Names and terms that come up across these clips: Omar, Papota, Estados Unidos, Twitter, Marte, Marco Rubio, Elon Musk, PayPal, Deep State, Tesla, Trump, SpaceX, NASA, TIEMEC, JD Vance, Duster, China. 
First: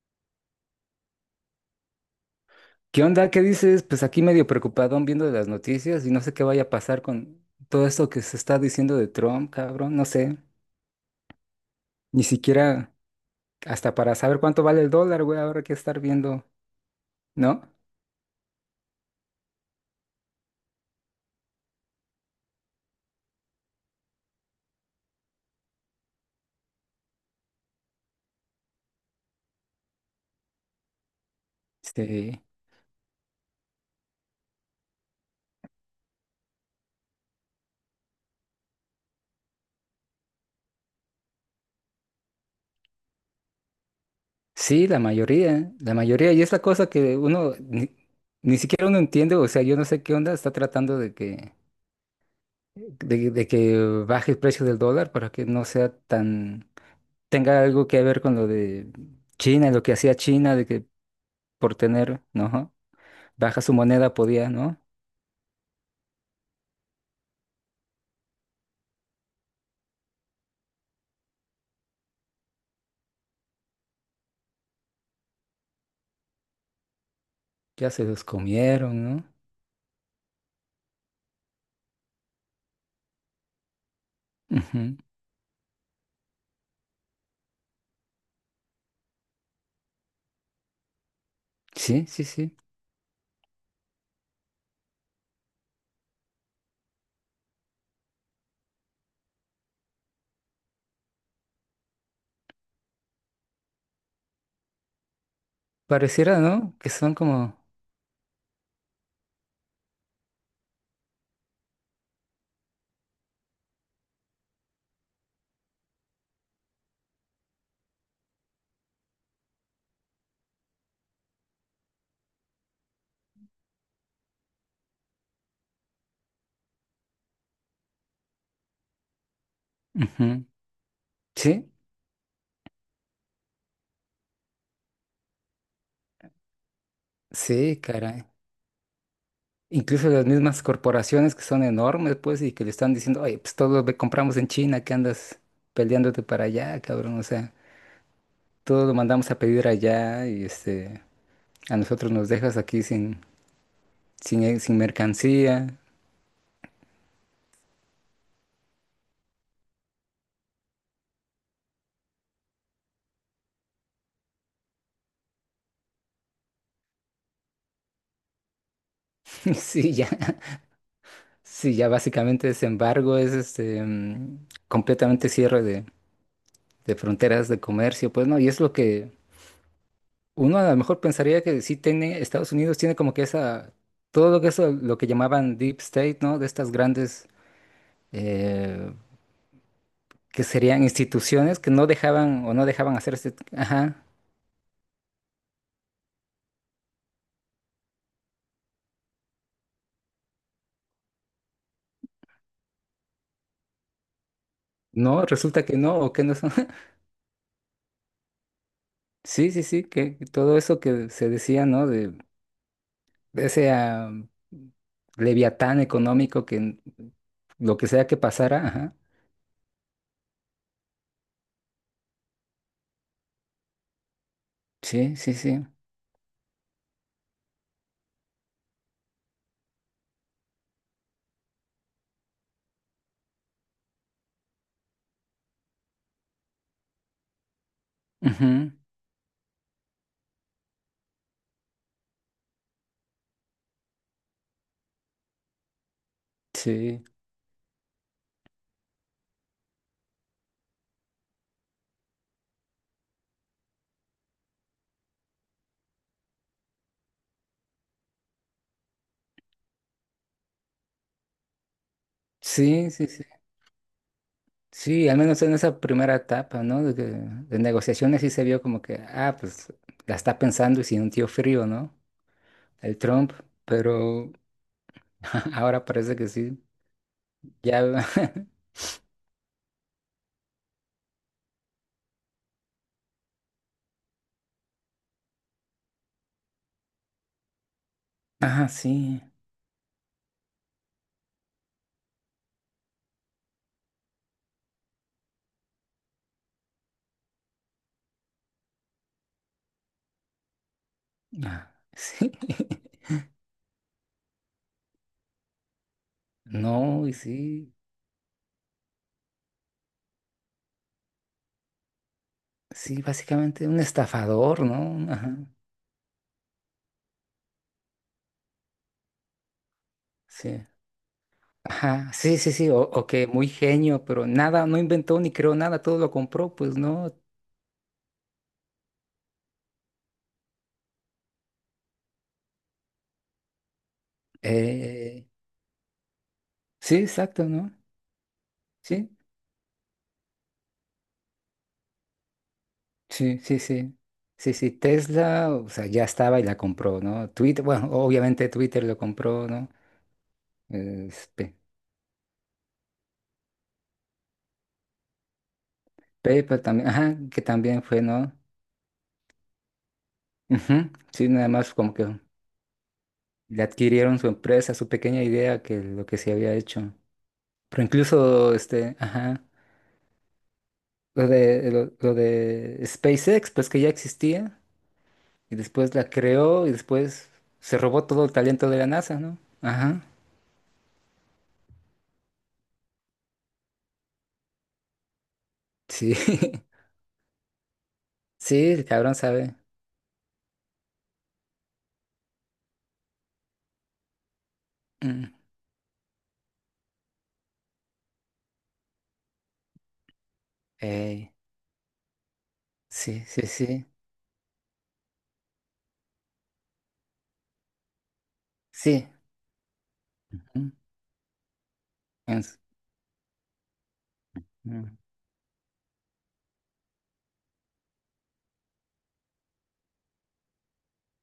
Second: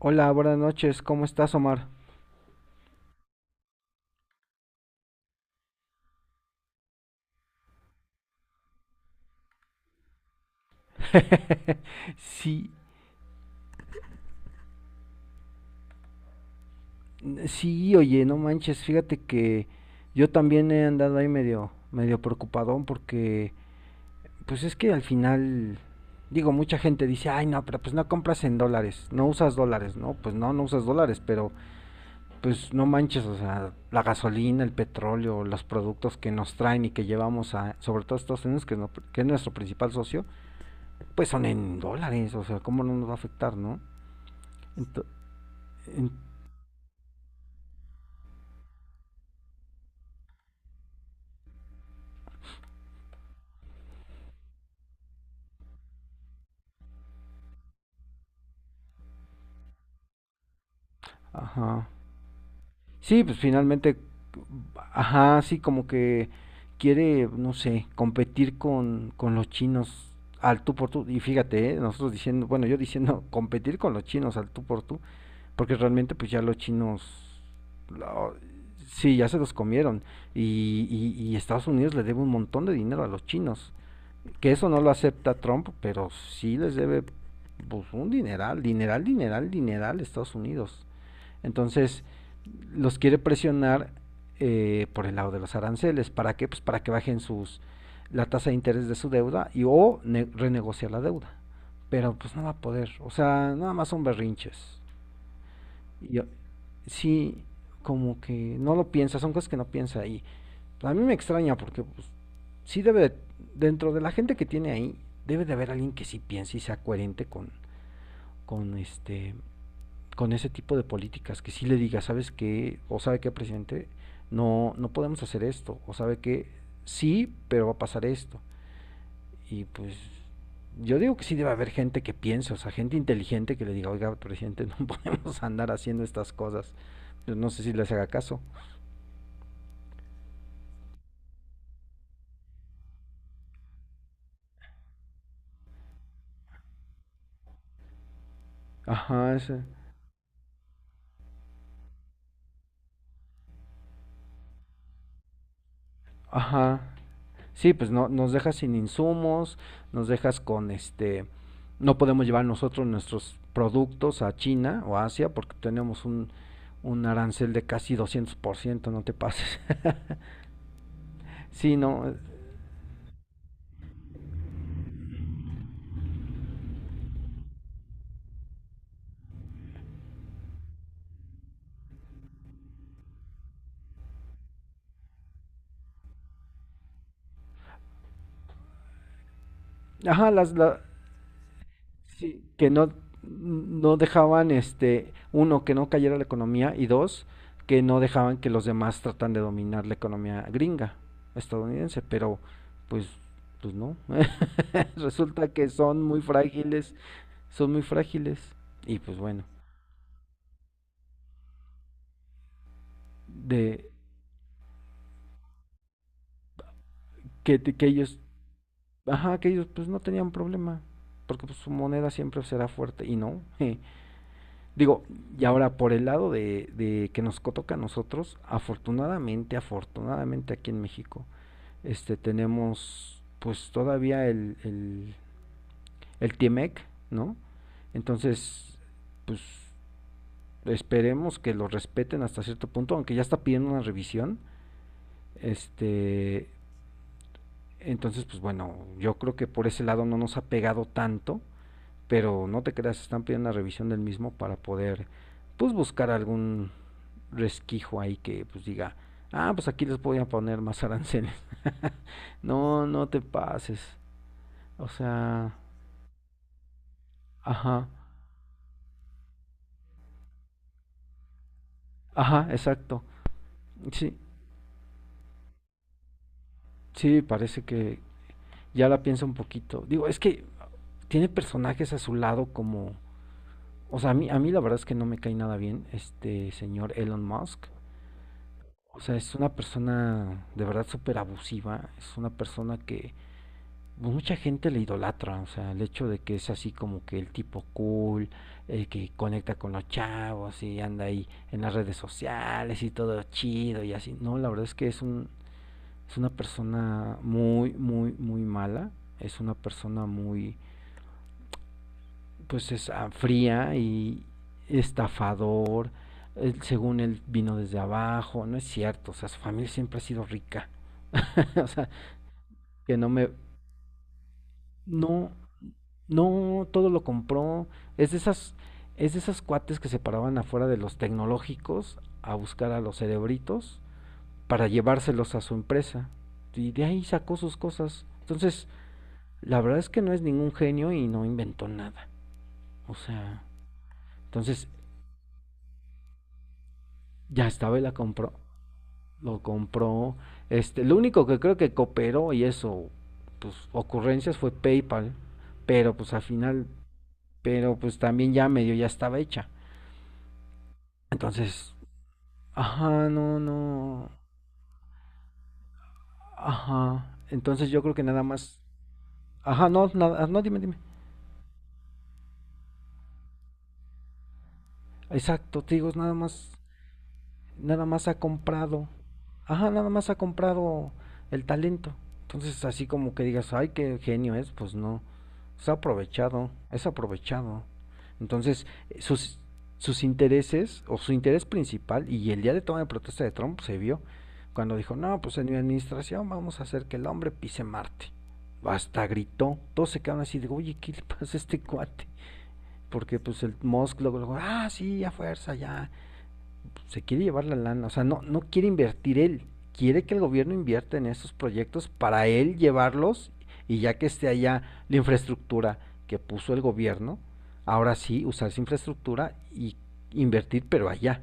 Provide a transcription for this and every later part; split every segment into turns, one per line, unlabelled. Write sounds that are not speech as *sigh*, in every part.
Hola, buenas noches, ¿cómo estás, Omar?
¿Qué onda? ¿Qué dices? Pues aquí medio preocupadón viendo las noticias y no sé qué vaya a pasar con todo esto que se está diciendo de Trump, cabrón, no sé.
*laughs*
Ni
Sí,
siquiera hasta para saber cuánto vale el dólar, güey, ahora hay que estar viendo, ¿no?
sí, oye, no manches, fíjate que yo también he andado ahí medio, medio preocupadón porque, pues es que al final, digo, mucha gente dice, ay, no, pero pues no compras en dólares, no usas dólares, ¿no? Pues no, no usas dólares, pero
Sí.
pues no manches, o sea, la gasolina, el petróleo, los productos que nos traen y que llevamos a, sobre todo a Estados Unidos, que, es que es nuestro principal socio, pues son en dólares, o sea, ¿cómo no nos va a afectar, no?
Sí, la
Ento-
mayoría, la mayoría. Y es la cosa que uno ni, ni siquiera uno entiende, o sea, yo no sé qué onda, está tratando de que, de que baje el precio del dólar para que no sea tan, tenga algo que ver con lo de China, lo que hacía China, de que por
ajá.
tener, ¿no?
Sí, pues
Baja su
finalmente,
moneda podía, ¿no?
ajá, sí, como que quiere, no sé, competir con los chinos al tú por tú. Y fíjate, nosotros diciendo, bueno, yo diciendo *laughs* competir con los chinos al tú por tú, porque realmente pues ya los chinos,
Ya se los
lo-
comieron,
sí,
¿no?
ya se los comieron. Y Estados Unidos le debe un montón de dinero a los chinos. Que eso no lo
Ujú.
acepta Trump, pero sí les debe pues, un dineral, dineral, dineral, dineral a Estados Unidos. Entonces,
Sí, sí, sí.
los quiere presionar por el lado de los aranceles. ¿Para qué? Pues para que bajen sus la tasa de interés de su deuda y o renegociar la deuda. Pero pues no va a poder. O sea, nada más son berrinches. Y,
Pareciera, ¿no? Que son
sí,
como...
como que no lo piensa, son cosas que no piensa ahí. A mí me extraña porque pues, sí debe, de, dentro de la gente que tiene ahí, debe de haber alguien que sí piense y sea coherente con este con ese tipo de políticas, que sí le diga, ¿sabes qué? O sabe qué presidente, no podemos hacer esto, o sabe qué sí, pero va a pasar esto. Y pues
ujú.
yo digo que sí debe
Sí,
haber gente que piense, o sea, gente inteligente que le diga, oiga, presidente, *laughs* no podemos andar haciendo estas cosas. Yo no sé si
sí,
les haga
caray.
caso.
Incluso las mismas corporaciones que son enormes, pues, y que le están diciendo, oye, pues todo lo compramos en China, que andas peleándote para allá, cabrón. O sea, todo lo mandamos
Ajá,
a
ese.
pedir allá y a nosotros nos dejas aquí sin, sin, sin mercancía.
Ajá. Sí, pues no, nos dejas sin insumos, nos dejas con este, no podemos llevar nosotros nuestros productos a China o Asia porque tenemos un arancel de casi 200%, no te
*laughs*
pases.
Sí,
*laughs*
ya. Sí,
sí,
ya
no.
básicamente ese embargo es completamente cierre de fronteras, de comercio, pues no, y es lo que uno a lo mejor pensaría que sí tiene, Estados Unidos tiene como que esa, todo lo que eso, lo que llamaban Deep State, ¿no? De estas grandes, eh,
Ajá,
que serían instituciones que no
sí,
dejaban o no
que no,
dejaban hacer este
no
ajá,
dejaban, este, uno, que no cayera la economía y dos, que no dejaban que los demás tratan de dominar la economía gringa, estadounidense, pero pues, pues no. *laughs*
no,
Resulta
resulta
que
que no,
son
o
muy
que no son, *laughs*
frágiles, son muy frágiles y pues bueno,
sí, sí, sí, que todo eso que se decía, ¿no? De ese
de
leviatán económico que lo
que
que sea que
ellos,
pasara, ajá,
ajá, que ellos pues no tenían problema, porque pues, su moneda siempre será fuerte y no. *laughs* Digo,
sí, sí,
y
sí,
ahora por el lado de que nos toca a nosotros, afortunadamente, afortunadamente aquí en México, este tenemos pues todavía el TIEMEC, ¿no?
ujú,
Entonces, pues esperemos que lo respeten hasta cierto punto, aunque ya está pidiendo una revisión, este.
sí.
Entonces, pues bueno, yo creo que por ese lado no nos ha pegado tanto, pero no te creas, están pidiendo una revisión del mismo para poder, pues buscar algún resquicio ahí que pues diga, ah, pues aquí les voy a poner más aranceles. *laughs* no,
Sí, sí,
no te
sí.
pases. O
Sí, al menos
sea,
en esa primera etapa, ¿no? De, de
ajá,
negociaciones sí se vio como que, ah, pues la está pensando y sintió frío, ¿no?
ajá,
El
exacto.
Trump,
Sí,
pero *laughs* ahora parece que sí.
sí, parece que
Ya, *laughs*
ya la piensa un poquito. Digo, es que tiene personajes a su lado como, o sea, a mí la verdad es que no me cae nada bien este señor Elon Musk.
ah,
O sea,
sí,
es una persona de verdad súper abusiva, es una persona que pues, mucha gente le idolatra, o sea, el hecho de que es así como que el tipo cool, el que conecta con los chavos y anda ahí en
ah,
las redes
sí.
sociales y
*laughs*
todo chido y así. No, la verdad es que es una
No, y
persona
sí,
muy muy muy mala, es una persona muy pues es
sí, básicamente
fría
un
y
estafador, ¿no? Ajá,
estafador, según él vino desde abajo, no es cierto, o sea, su familia siempre ha sido
sí.
rica. *laughs* o sea,
Ajá, sí, sí, sí,
que
o
no
que
me
muy genio, pero nada, no inventó
no
ni creó nada, todo lo compró,
no
pues,
todo lo
¿no?
compró, es de esas es de esas cuates que se paraban afuera de los tecnológicos a buscar a los cerebritos para
Eh,
llevárselos a su empresa. Y de
sí,
ahí sacó
exacto,
sus
¿no?
cosas. Entonces,
Sí.
la verdad es que no es ningún genio y no inventó nada. O
Sí,
sea,
sí, sí. Sí,
entonces
sí, Tesla, o sea, ya estaba y la compró, ¿no?
ya
Twitter,
estaba y
bueno,
la compró.
obviamente Twitter lo
Lo
compró, ¿no?
compró. Este, lo único
Es
que
Pe-
creo que cooperó y eso, pues ocurrencias fue PayPal, pero pues al
PayPal
final,
también, ajá, que
pero
también
pues
fue, ¿no?
también ya medio ya estaba hecha.
Ujú, sí, nada más
Entonces,
como que
ajá, no,
le
no,
adquirieron su empresa, su pequeña idea que lo que se había hecho.
ajá. Entonces yo
Pero
creo que nada
incluso,
más,
este, ajá,
ajá, no, nada, no, dime, dime.
lo de SpaceX, pues que ya existía, y
Exacto, te digo,
después la
nada más
creó y después se
nada
robó
más ha
todo el talento de la
comprado,
NASA, ¿no?
ajá, nada
Ajá,
más ha comprado el talento. Entonces, así como que digas, ay, qué genio es, pues no. Es
sí,
aprovechado,
*laughs*
es aprovechado.
sí,
Entonces,
el cabrón
sus,
sabe.
sus intereses o su interés principal, y el día de toma de protesta de Trump se vio cuando dijo, no,
Mm.
pues en mi administración vamos a hacer que el hombre pise Marte. Hasta gritó, todos se quedaron así de, oye, ¿qué le
Ey,
pasa a este cuate? Porque
sí,
pues
sí,
el
sí,
Musk luego, luego, ah, sí, a fuerza, ya, se quiere llevar la lana, o sea, no, no quiere
sí.
invertir él, quiere que el gobierno
mm,
invierta en esos proyectos para él
ens-
llevarlos y ya que esté allá la
mm,
infraestructura que puso el gobierno, ahora sí usar esa infraestructura y invertir pero allá.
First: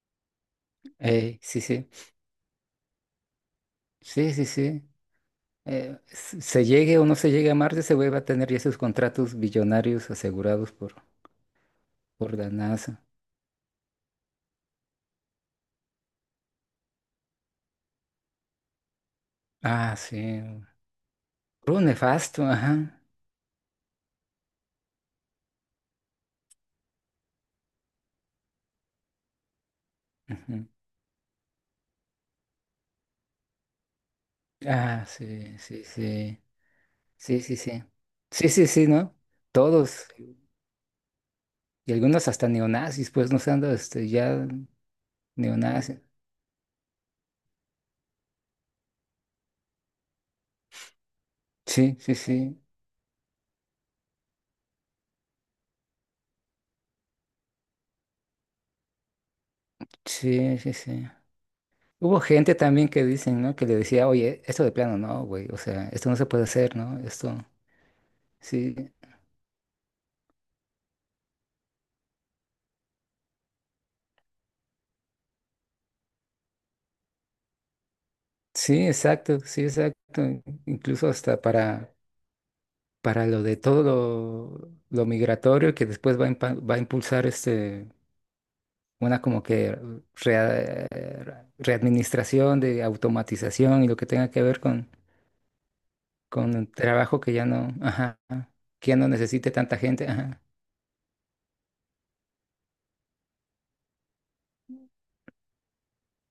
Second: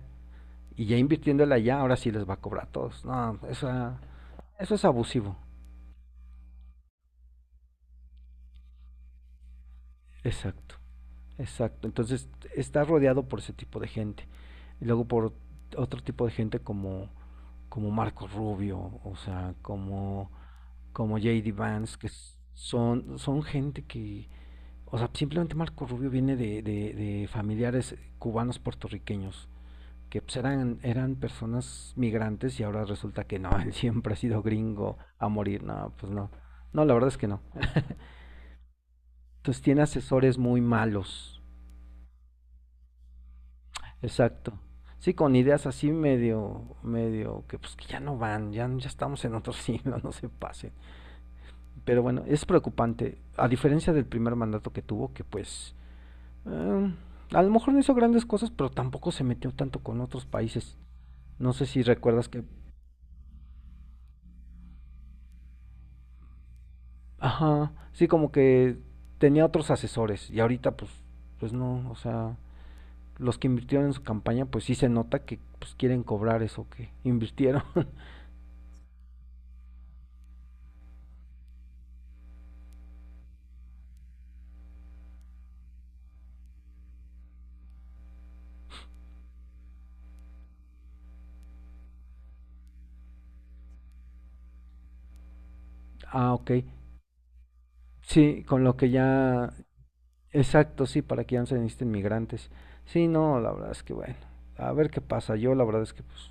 Y ya
ey,
invirtiéndola
sí,
allá,
sí,
ahora sí les va a cobrar a todos. No, eso,
sí, sí,
eso es
sí.
abusivo.
Se llegue o no se llegue a Marte, se va a tener ya esos contratos billonarios asegurados
Exacto, exacto. Entonces
por la
está
NASA.
rodeado por ese tipo de gente. Y luego por otro tipo de gente como, como Marco Rubio, o sea,
Ah,
como
sí.
como JD
Por un
Vance, que
nefasto, ajá.
son, son gente que, o sea, simplemente Marco Rubio viene de familiares cubanos puertorriqueños, que pues,
Ujú.
eran, eran personas migrantes y ahora resulta que no, *laughs* él siempre ha sido gringo
Ah,
a
sí,
morir,
sí,
no, pues no,
sí.
no, la verdad es que no.
Sí, sí, sí. Sí, sí, sí, ¿no?
Entonces tiene
Todos.
asesores muy malos,
Y algunos hasta neonazis, pues, no sé, ando, este, ya
exacto. Sí, con ideas así
neonazis.
medio, medio, que pues que ya no van, ya, ya estamos en otro *laughs* siglo, no se pasen.
Sí,
Pero
sí,
bueno, es
sí.
preocupante, a diferencia del primer mandato que tuvo, que pues Eh, a lo mejor no hizo grandes cosas, pero tampoco se metió tanto con otros
Sí, sí,
países.
sí.
No sé si
Hubo
recuerdas que,
gente también que dicen, ¿no? Que le decía, oye, esto de plano no, güey, o sea, esto no se puede hacer, ¿no? Esto,
ajá, sí, como
sí,
que tenía otros asesores y ahorita pues, pues no, o sea, los que invirtieron en su campaña, pues sí se nota que pues quieren cobrar eso que invirtieron.
sí, exacto, sí, exacto. Incluso hasta para lo de todo lo migratorio que después va a, va a impulsar este, una como que rea- readministración de automatización y lo que tenga que ver
*laughs* ah, ok.
con el trabajo que ya no, ajá,
Sí, con lo que
que ya no
ya,
necesite tanta gente, ajá.
exacto, sí, para que ya no se necesiten migrantes. Sí, no, la verdad es que bueno, a ver qué pasa. Yo la verdad es que pues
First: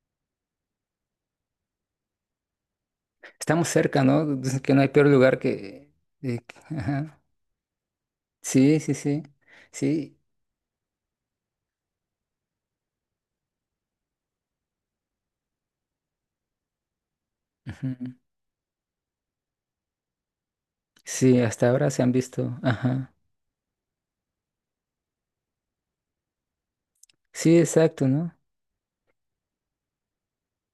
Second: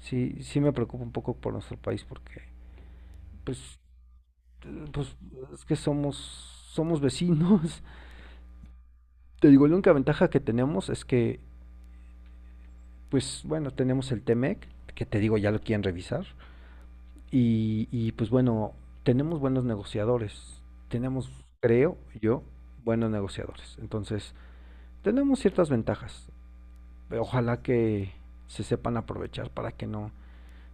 sí, sí me preocupa un poco por nuestro país porque
Estamos
pues
cerca, ¿no? Dicen que no hay peor
pues
lugar
es que
que...
somos, somos
ajá.
vecinos. *laughs*
Sí, sí, sí,
Te digo, la única
sí,
ventaja que tenemos es que, pues bueno, tenemos el Temec, que te digo, ya lo quieren revisar. Y
ujú.
pues bueno, tenemos buenos negociadores. Tenemos,
Sí, hasta ahora
creo
se han
yo,
visto,
buenos
ajá,
negociadores. Entonces, tenemos ciertas ventajas.
sí,
Ojalá
exacto,
que
¿no?
se sepan aprovechar para que no,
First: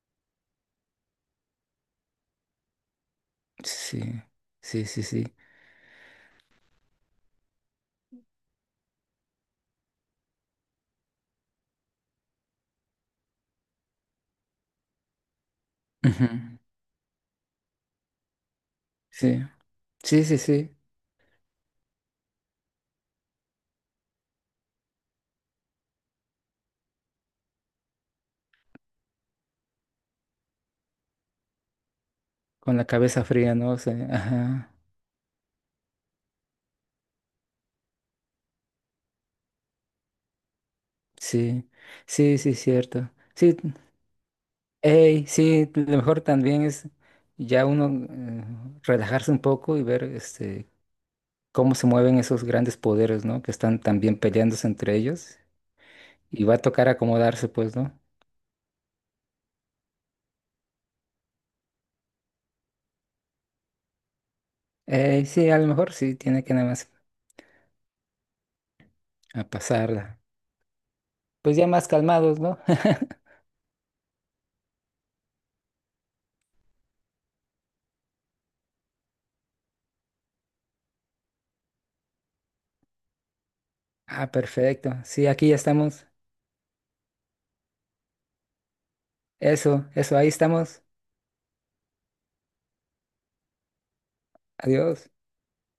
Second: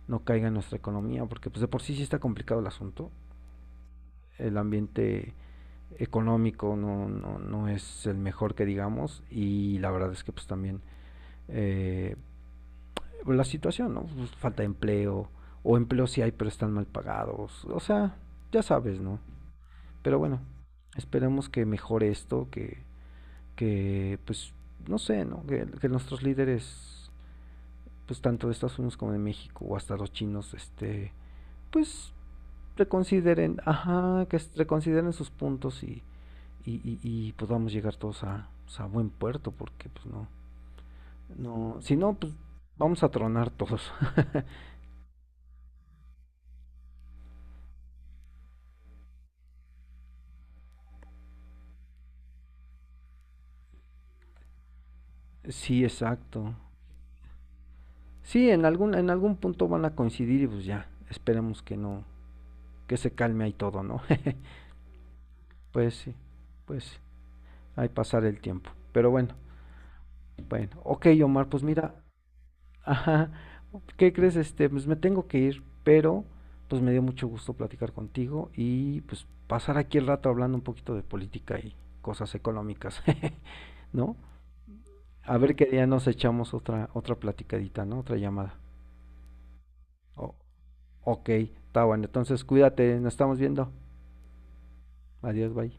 no caiga en nuestra economía, porque pues de por sí sí está complicado el asunto.
Sí,
El
sí, sí, sí,
ambiente económico, no, no, no es el mejor que digamos y la verdad es que pues también eh, la situación, ¿no? Pues, falta de empleo o empleo sí
ujú,
hay pero están mal pagados, o sea, ya sabes, ¿no?
sí,
Pero
sí, sí,
bueno,
sí,
esperemos que mejore esto, que pues no sé, ¿no? Que nuestros líderes, pues tanto de Estados Unidos como de México o hasta los chinos, este, pues
con la cabeza fría,
reconsideren,
¿no? O sea,
ajá, que
ajá,
reconsideren sus puntos y pues vamos a llegar todos a, pues, a buen puerto, porque pues no,
sí,
no, si no, pues
sí, sí,
vamos a
cierto,
tronar
sí,
todos. *laughs*
ey, sí, lo mejor también es ya uno relajarse un poco y ver, este, cómo se mueven esos grandes poderes, ¿no? Que están también peleándose entre ellos
Sí,
y va
exacto.
a tocar acomodarse, pues, ¿no?
Sí, en algún punto van a coincidir y pues ya, esperemos que no, que se calme ahí todo, ¿no? *laughs*
Sí, a lo mejor
Pues sí,
sí, tiene que nada más
pues ahí pasar el tiempo. Pero bueno,
a pasarla.
bueno, ok Omar,
Pues
pues
ya más
mira,
calmados, ¿no? *laughs*
ajá. ¿Qué crees? Este, pues me tengo que ir, pero pues me dio mucho gusto platicar contigo y pues pasar aquí el rato hablando un poquito de política y cosas económicas, *laughs* ¿no?
Ah, perfecto. Sí,
A
aquí
ver
ya
qué día
estamos.
nos echamos otra otra platicadita, ¿no? Otra llamada.
Eso, ahí
O-
estamos.
ok, está bueno. Entonces cuídate, nos estamos viendo.
Adiós.
Adiós, bye.